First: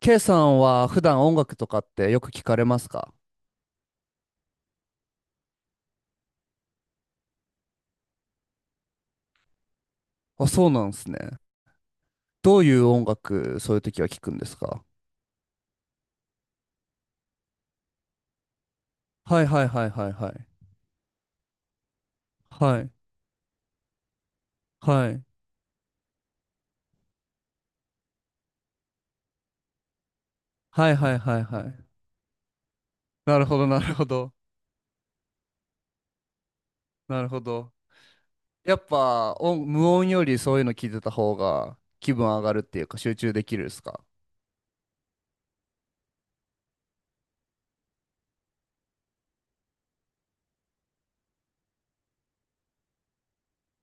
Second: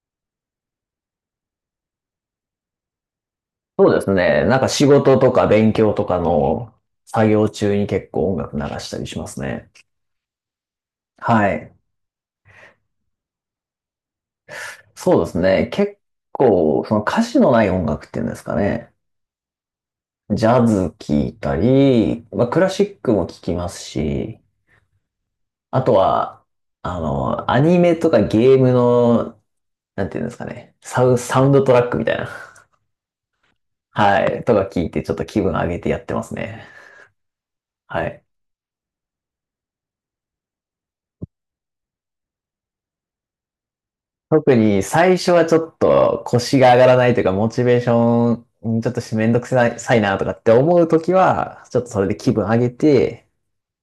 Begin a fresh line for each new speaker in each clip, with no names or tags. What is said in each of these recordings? K さんは普段音楽とかってよく聞かれますか？
そうですね。なんか仕事とか勉強とかの作業中に結構音楽流したりしますね。
あ、そうなんですね。
はい。
どういう音楽、そういう時は聞くんですか？
そうですね。結構、その歌詞のない音楽っていうんですかね。
はいはいはいはいは
ジ
い。
ャズ聴いたり、まあ、クラ
は
シ
い。
ックも聴きますし、
はい。
あとは、アニメとかゲームの、なんていうんですかね。
はいはいは
サ
い
ウン
は
ドトラ
い。
ックみたいな。
なるほどなるほ
は
ど。
い。とか聞いてちょっと気分上げてやってますね。
なるほど。
はい。
やっぱ音、無音よりそういうの聞いてた方が気分上がるっていうか集中できるですか？
特に最初はちょっと腰が上がらないというか、モチベーション、うんちょっとしめんどくさいさいなとかって思うときは、ちょっとそれで気分上げて、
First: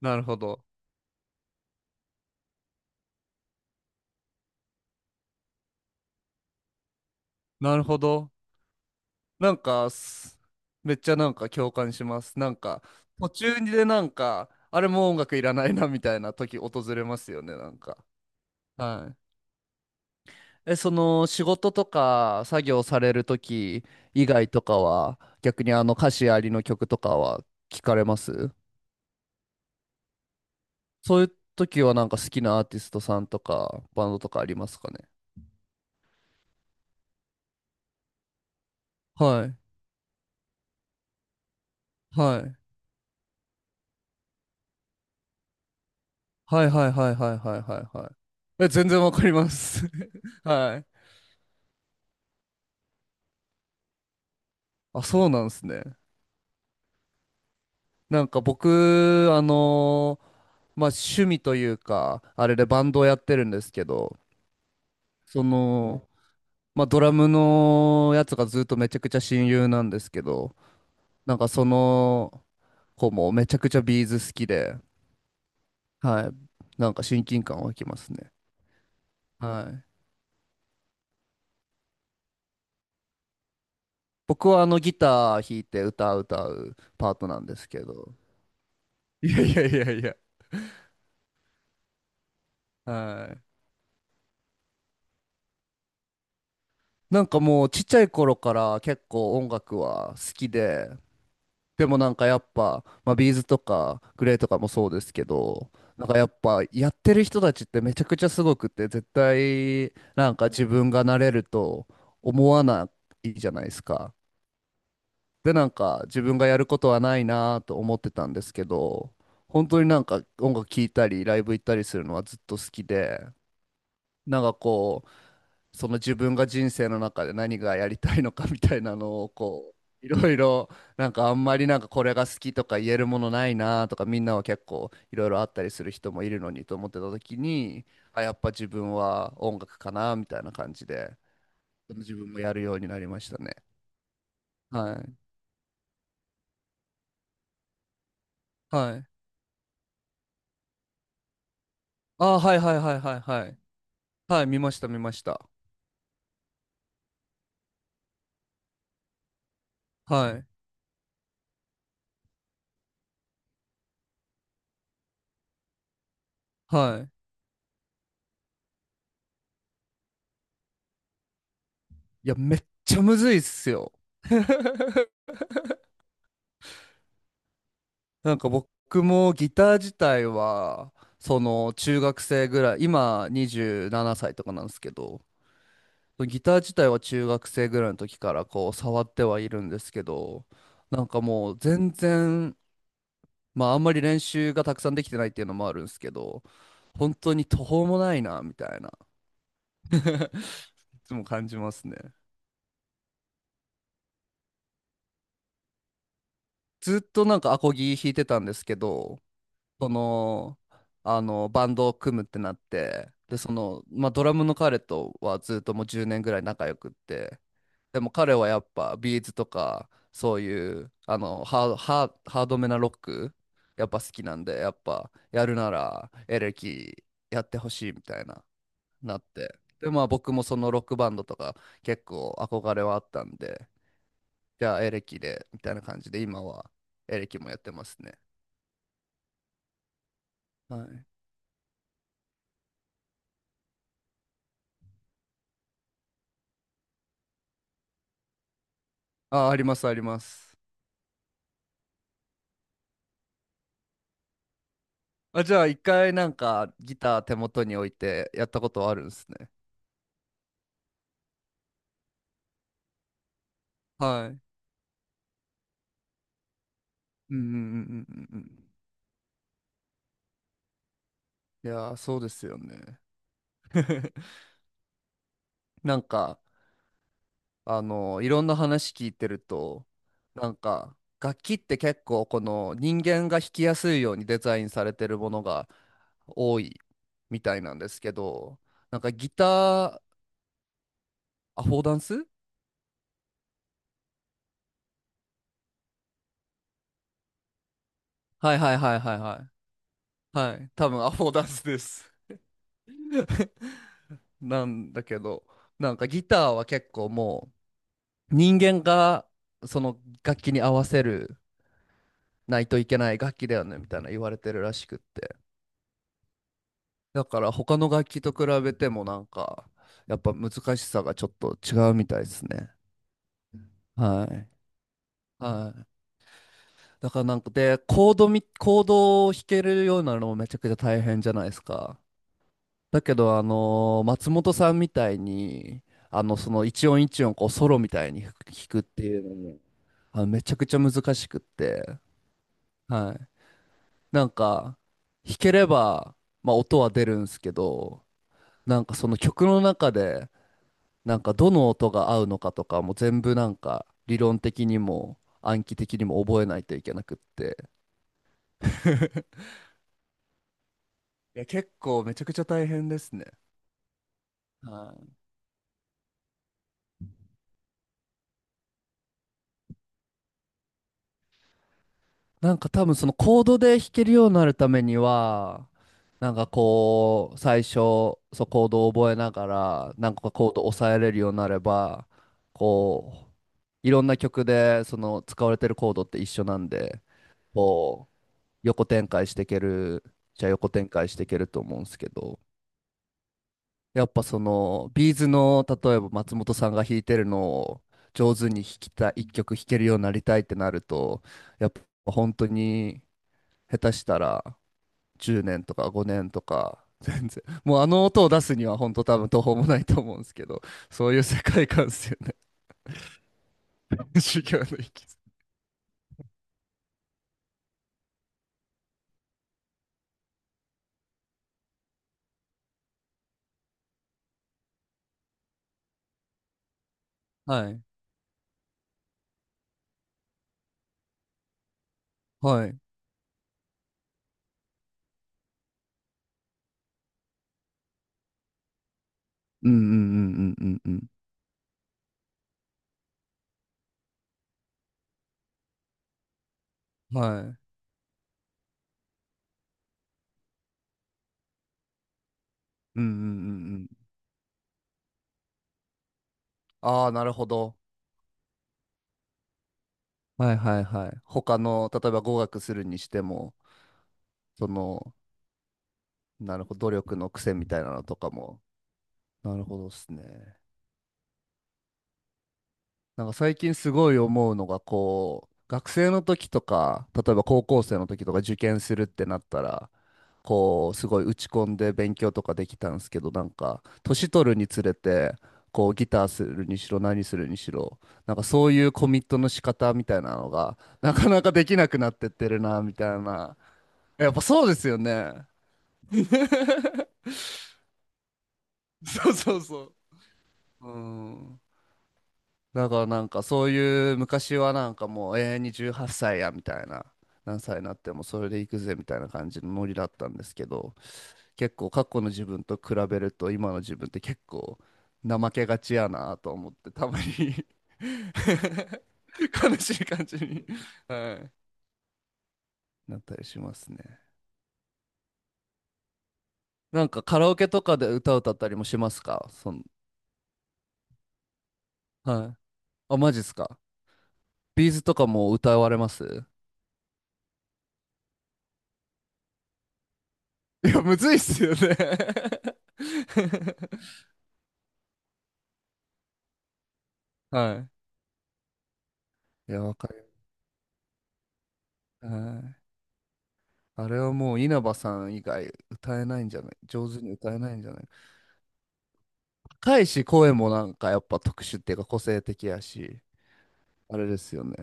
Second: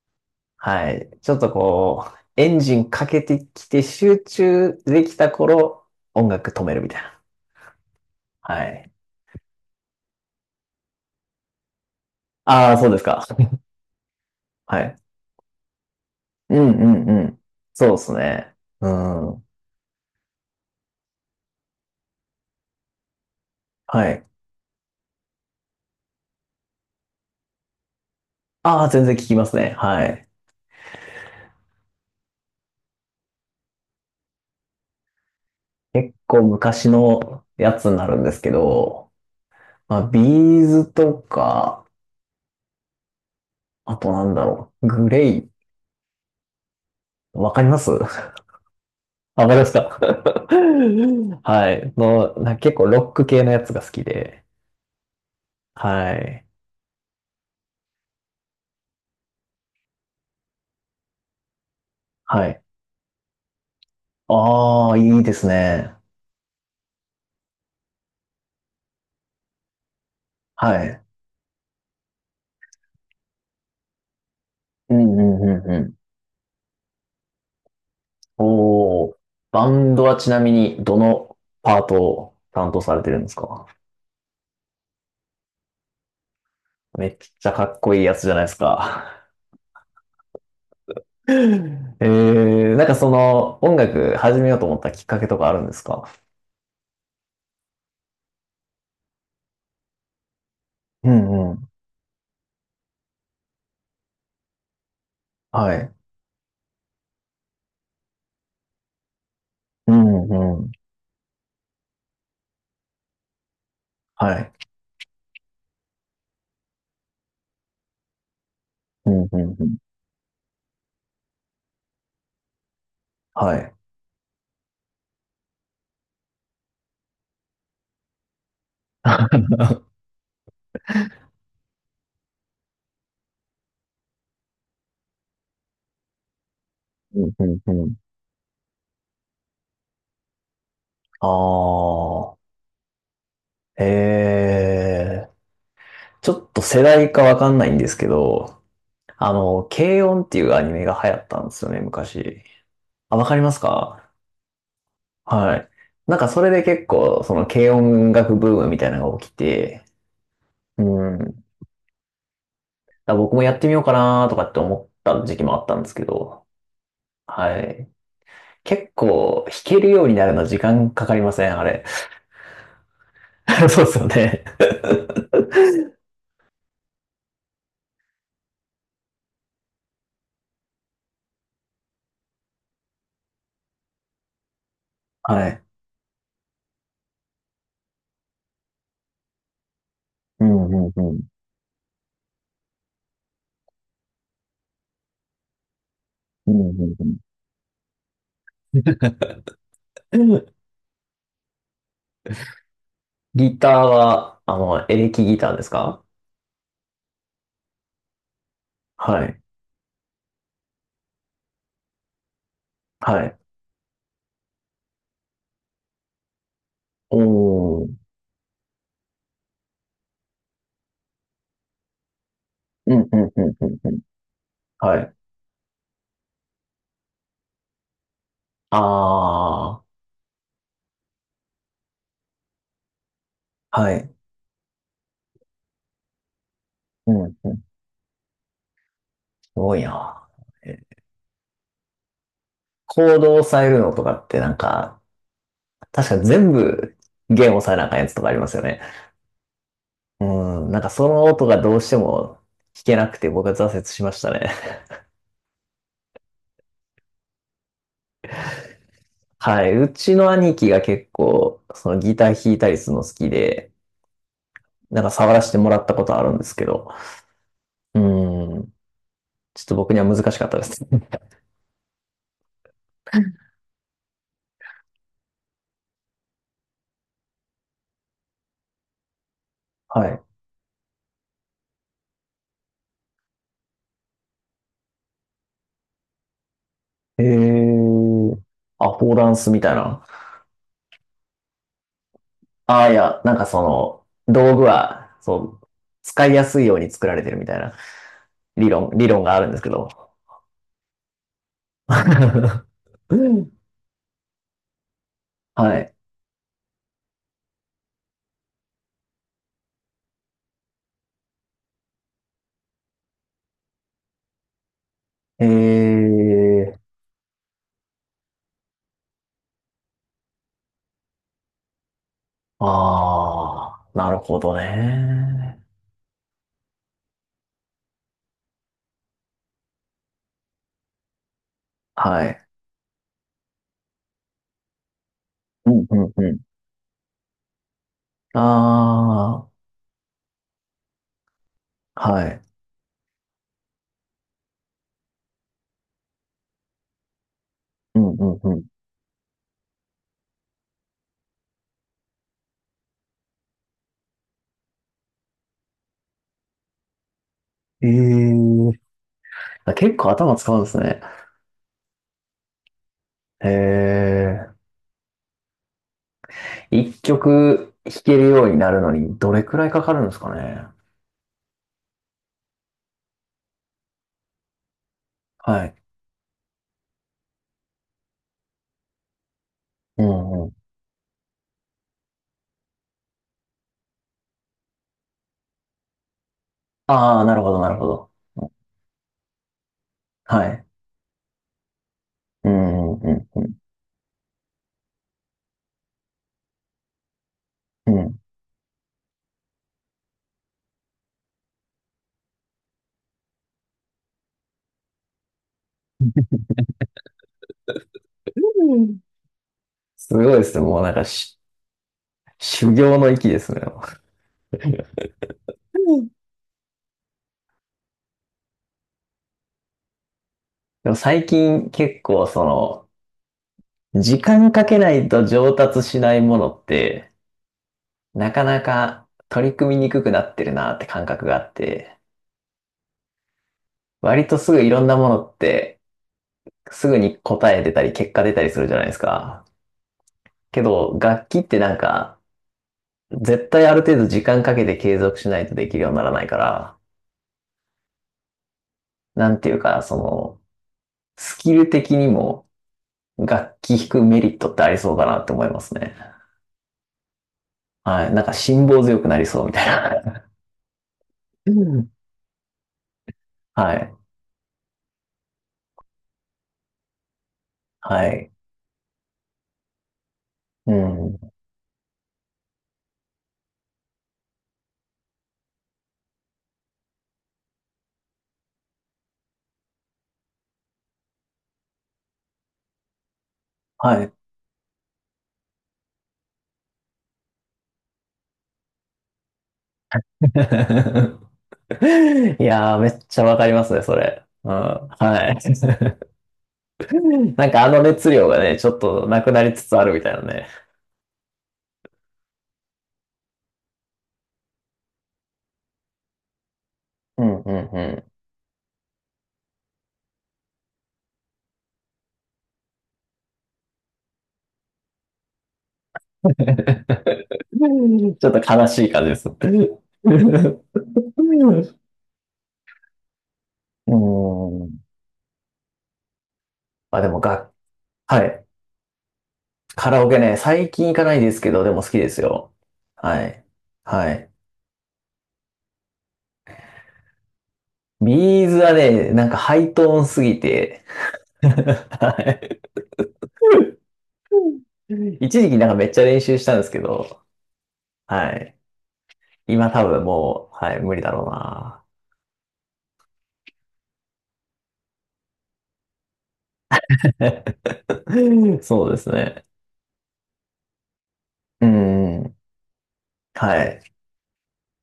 なるほど。
はい。ちょっとこう、エンジンかけてきて集中できた頃、音楽止めるみたいな。
なるほど。
はい。
なんか、すめっちゃなんか共感します。なん
ああ、
か、
そうですか。
途中でなんか、
は
あれ
い。
もう音楽いらないなみたいな
う
時
ん
訪
う
れ
ん
ま
う
す
ん。
よね、なん
そうで
か。
すね。う
はい。
ん。
え、その仕事とか作業される時
はい。
以外とかは、逆にあの歌詞ありの曲とかは聞かれます？
ああ、全然聞きますね。はい。
そういう時はなんか好きなアーティストさんとかバンドとかありますかね？
結構昔のやつになるんですけど、
はい。
まあ、ビーズとか、
はい。
あとなんだろう。グレイ。
はいはいはいはい
わ
は
か
い
りま
は
す
い
わ
はい。え、全然わかり
かり
ま
ますか
す。はい。
はい。結構ロック系のやつが好きで。
あ、そうなんですね。
はい。
なんか僕、まあ、趣味というか、あ
は
れ
い。
でバンドをやってるんですけど、
ああ、いいで
そ
すね。
の、まあ、ドラムのやつがずっとめちゃくちゃ親友なんですけど、
はい。
なんかその子もめちゃくちゃビーズ好きで、
うんうんうんうん。
はい、なんか親近感湧きますね。
おお。バ
はい。
ンドはちなみにどのパートを担当されてるんですか？
僕はあのギター弾いて歌う
め
パー
っ
ト
ち
なん
ゃ
で
か
す
っ
け
こいい
ど、
やつじゃないですか。
いやいやいやいや、
えなんかそ
はい。
の音楽始めようと思ったきっかけとかあるんですか？
なんかもうちっちゃい頃から結構音楽は好きで、
うんうん。
でもなんかやっぱ、まあ、ビーズとかグレーとかもそうですけど、
はい。
なんかやっぱやってる人たちってめちゃくちゃすごくて、絶
う
対なんか
んう
自
ん。
分がなれると思わないじゃないですか。
はい。
で、なんか自分がやることはないなと思ってたんですけ
う
ど、
んうんう
本
ん。
当になんか音楽聴いたりライブ行ったりするのはずっと好きで、
はい。
なんかこう、その自分が人生の中で何がやりたいのかみたいなのをこ ういろいろ、なんかあんまりなんかこれが好きとか言えるものないなとか、みんなは結構いろいろあったりする人もいるのにと思ってた
うん
時
うんう
に、
ん。
あやっぱ自分は音楽かなみたいな感じで
あ
自分
あ、
もやるようになりましたね。はい。
ええ、ちょっと世代かわかんないんですけど、
はい。
軽音っていうアニメが流行ったんですよね、
あー
昔。
はいはいはいは
あ、
い
わかり
は
ま
い
すか？
はい。見ました見ました。
はい。なんかそれで結構、その軽音楽ブームみたいなのが起きて、
はい。
うん。だから僕もやってみようかなとかって思った時期もあったんですけど、
はい。
はい。結構弾けるようになるの時間かかりません、あれ。
いやめっちゃむずいっ す
そうで
よ。
すよ ね。
なんか僕もギター自体はその中学生ぐらい、今27歳とかなんですけど、
はい。
ギター自体は中学生ぐらいの時からこう触ってはいるんですけ
う
ど、
ん、うん、
なん
うん。
かもう全然、まああんまり練習がたくさんできてないっていうのもあるんですけど、
うん、う
本
ん
当に途方もないなみたいな。
う ん。
いつも感じますね。
ギターは、エレキギターですか？
ずっとなんかアコギ弾いてたんですけど、
はい。
その、あの、バンドを組むってなって、
は
で、
い。
その、まあ、ドラムの彼とはずっともう10年ぐらい仲良くって、
おー。
でも彼はやっぱビーズとか、そういう、あの、ハードめなロ
う
ッ
ん、うん、
ク、
うん、うん、
やっ
うん。
ぱ好きなんで、やっ
は
ぱ
い。
やるならエレキやってほしいみたいな、
あ
なって。
あ、
で、まあ僕もそのロックバンドとか結構憧れはあったんで、
はい。
じゃあエレキで、みたいな感じで、今は
う
エレ
ん、
キ
う
もやっ
ん。
てますね。
すごいな。え、
はい。
コードを押さえるのとかってなんか、確か全部弦押さえなあかんやつとかありますよね。
あ、あります、ありま
う
す。
ん、なんかその音がどうしても弾けなくて僕は挫折しましたね。
あ、じゃあ一回なんかギター手元に置いてやったことあるんですね。
はい。うちの兄貴が結構、そのギター弾いたりするの好きで、
はい。
なんか触らせてもらったことあるんですけど、
うんうんう
う
んうんうんう
ー
ん。
ん、ちょっと僕には難しかったです。
いやー、そうですよね。なんか、あの、いろんな話聞いてると、
はい。
なんか、楽器って結構この人間が弾きやすいようにデザインされてるものが多い
え
みたいなんですけ
ー、
ど、
あ、
なん
フ
か
ォーダ
ギ
ン
タ
スみたいな。
ー、アフォーダンス。
ああ、いや、なんかその、道具は、そう、使いやすいように作られてるみたいな
はいはいはい
理
はい
論があ
は
るんですけど。
い。はい。多分アフォーダンスで す。
は
なんだけど、
い。
なんかギターは結構もう人間がその楽器に合わせるないといけない楽器だよねみたいな言われてるらしくって。
えー、
だから他の楽器と比べてもなんかやっぱ難しさがちょっと違うみたいですね。
ああ、なる
は
ほ
い。
どね。
はい。だからなんかで、コードを弾けるようになるのもめちゃくちゃ大変じゃないですか。
はい。
だけど、あのー松本さんみたい
う
に、
んうん
あ
う
の、
ん。
その一音一音、こう、ソロみたいに弾くっていうの
あ
も、あの、めちゃくちゃ難しくって、
あ、はい。
はい。なんか、弾ければ、まあ、音は出るんですけ
う
ど、
んうんうん。
なんかその曲の中で、なんかどの音が合うのかとかも全部なんか、理論的にも暗記的にも覚えないといけなくって、
ええー、結構頭使うんですね。
いや、結構めちゃくちゃ大変ですね。
へえ。
はい。
一曲弾けるようになるのにどれくらいかかるんですかね。
なんか多分そのコードで弾けるようになるために
は
は、
い。
なんかこう、最初、そうコードを覚えながら、
う
なんか
んう
コード
ん。
を抑えれるようになれば、こう、いろんな曲でその使われてるコードって一緒なんで、
ああ、なるほど、なるほ
こ
ど。
う、横展開していける、
は
じゃあ
い。
横展開していけると思うんですけど、
うんうんうん
やっぱその、ビーズの、例えば松本さんが弾いてるのを
うん。う
上手に弾きたい、一曲弾けるようになりたいってなると、やっぱ本当に、下手したら10年とか5年とか、全然。もうあの音を出すに
ん。う
は本
ん。
当多分途方もないと
す
思うんです
ごいで
け
す
ど、
ね。もうなんか
そういう
し、
世界観ですよね。
修行の域ですね。
修行の域。
うん。でも最近結構その、時間かけないと上達しないものって、
はい。
なかなか取り組みにくくなってるなって感覚があって、
はい。
割とすぐいろんなものって、すぐに答え出たり結果出たりするじゃないですか。
うんうんうん
け
うんう
ど、
ん
楽器ってなんか、絶対ある程度時間かけて継続しないとできるようにならないから、
うん。はい。うん
なんていうか、その、スキル的にも
うんうん
楽器
う
弾く
ん。
メリットってありそうだなって思いますね。
ああ、なるほど。
はい。なんか辛抱強くなりそうみたいな。
はいはいはい。他の、例えば語学するにしても、
はい。
その、なるほど、努力の癖みたいなの
は
とか
い。
も。なるほどですね。
うん。
なんか最近すごい思うのが、こう学生の時とか例えば高校生の時とか受験するってなったらこうすごい打ち込んで勉強とかできたんですけど、なんか
はい。
年取るにつれてこうギターするにしろ何するにしろ、なんかそういうコミットの仕方みたいなのがなかな かできなくなってっ
い
てる
やー、
な
め
み
っ
た
ち
い
ゃわかり
な。
ますね、それ。
やっぱ
うん。
そうですよ
は
ね。
い。なんかあの熱量がね、ちょっとな
そ
く
う
なり
そう
つつ
そ
あるみたいなね。
ううん。だからなんかそういう、昔はなんかもう永遠に18歳やみたいな、
うんう
何
ん
歳
う
になっ
ん。
てもそれで行くぜみたいな感じのノリだったんですけど、結構過去の自分と比べると今の自分って結構怠けがちやなと思って たまに。
ちょっと悲しい感じです。
悲 しい感じに、はい、なったりします
う
ね。
ーん。まあ
な
で
ん
も
かカラ
が、
オケとかで
は
歌
い。
歌ったりもしますか、その。
カラオケね、最近行かないですけど、でも好きです
は
よ。
い。あ
は
マジっ
い。
すか。
はい。
ビーズとかも歌われます？
ビーズはね、なんかハイトーンすぎて、
いやむずいっ すよね。
はい。 一時期なんかめっちゃ練習したんですけど、
は
はい。今
い。いや、
多
わ
分
かる。
もう、はい、無理だろうな。
はい。あれはもう稲葉さん以外歌えないんじゃない、上手に歌えないんじゃない。
そうですね。
高いし、声もなんかやっぱ特
う
殊っていうか個
ん。
性的やし、
はい。
あれですよね。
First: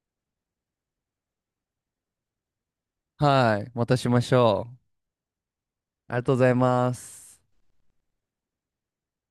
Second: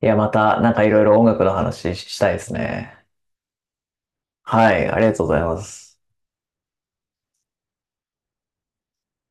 いや、また、なんかいろいろ音楽の話ししたいですね。
はい。またしましょ
は
う。
い、ありがとうございます。
ありがとうございます。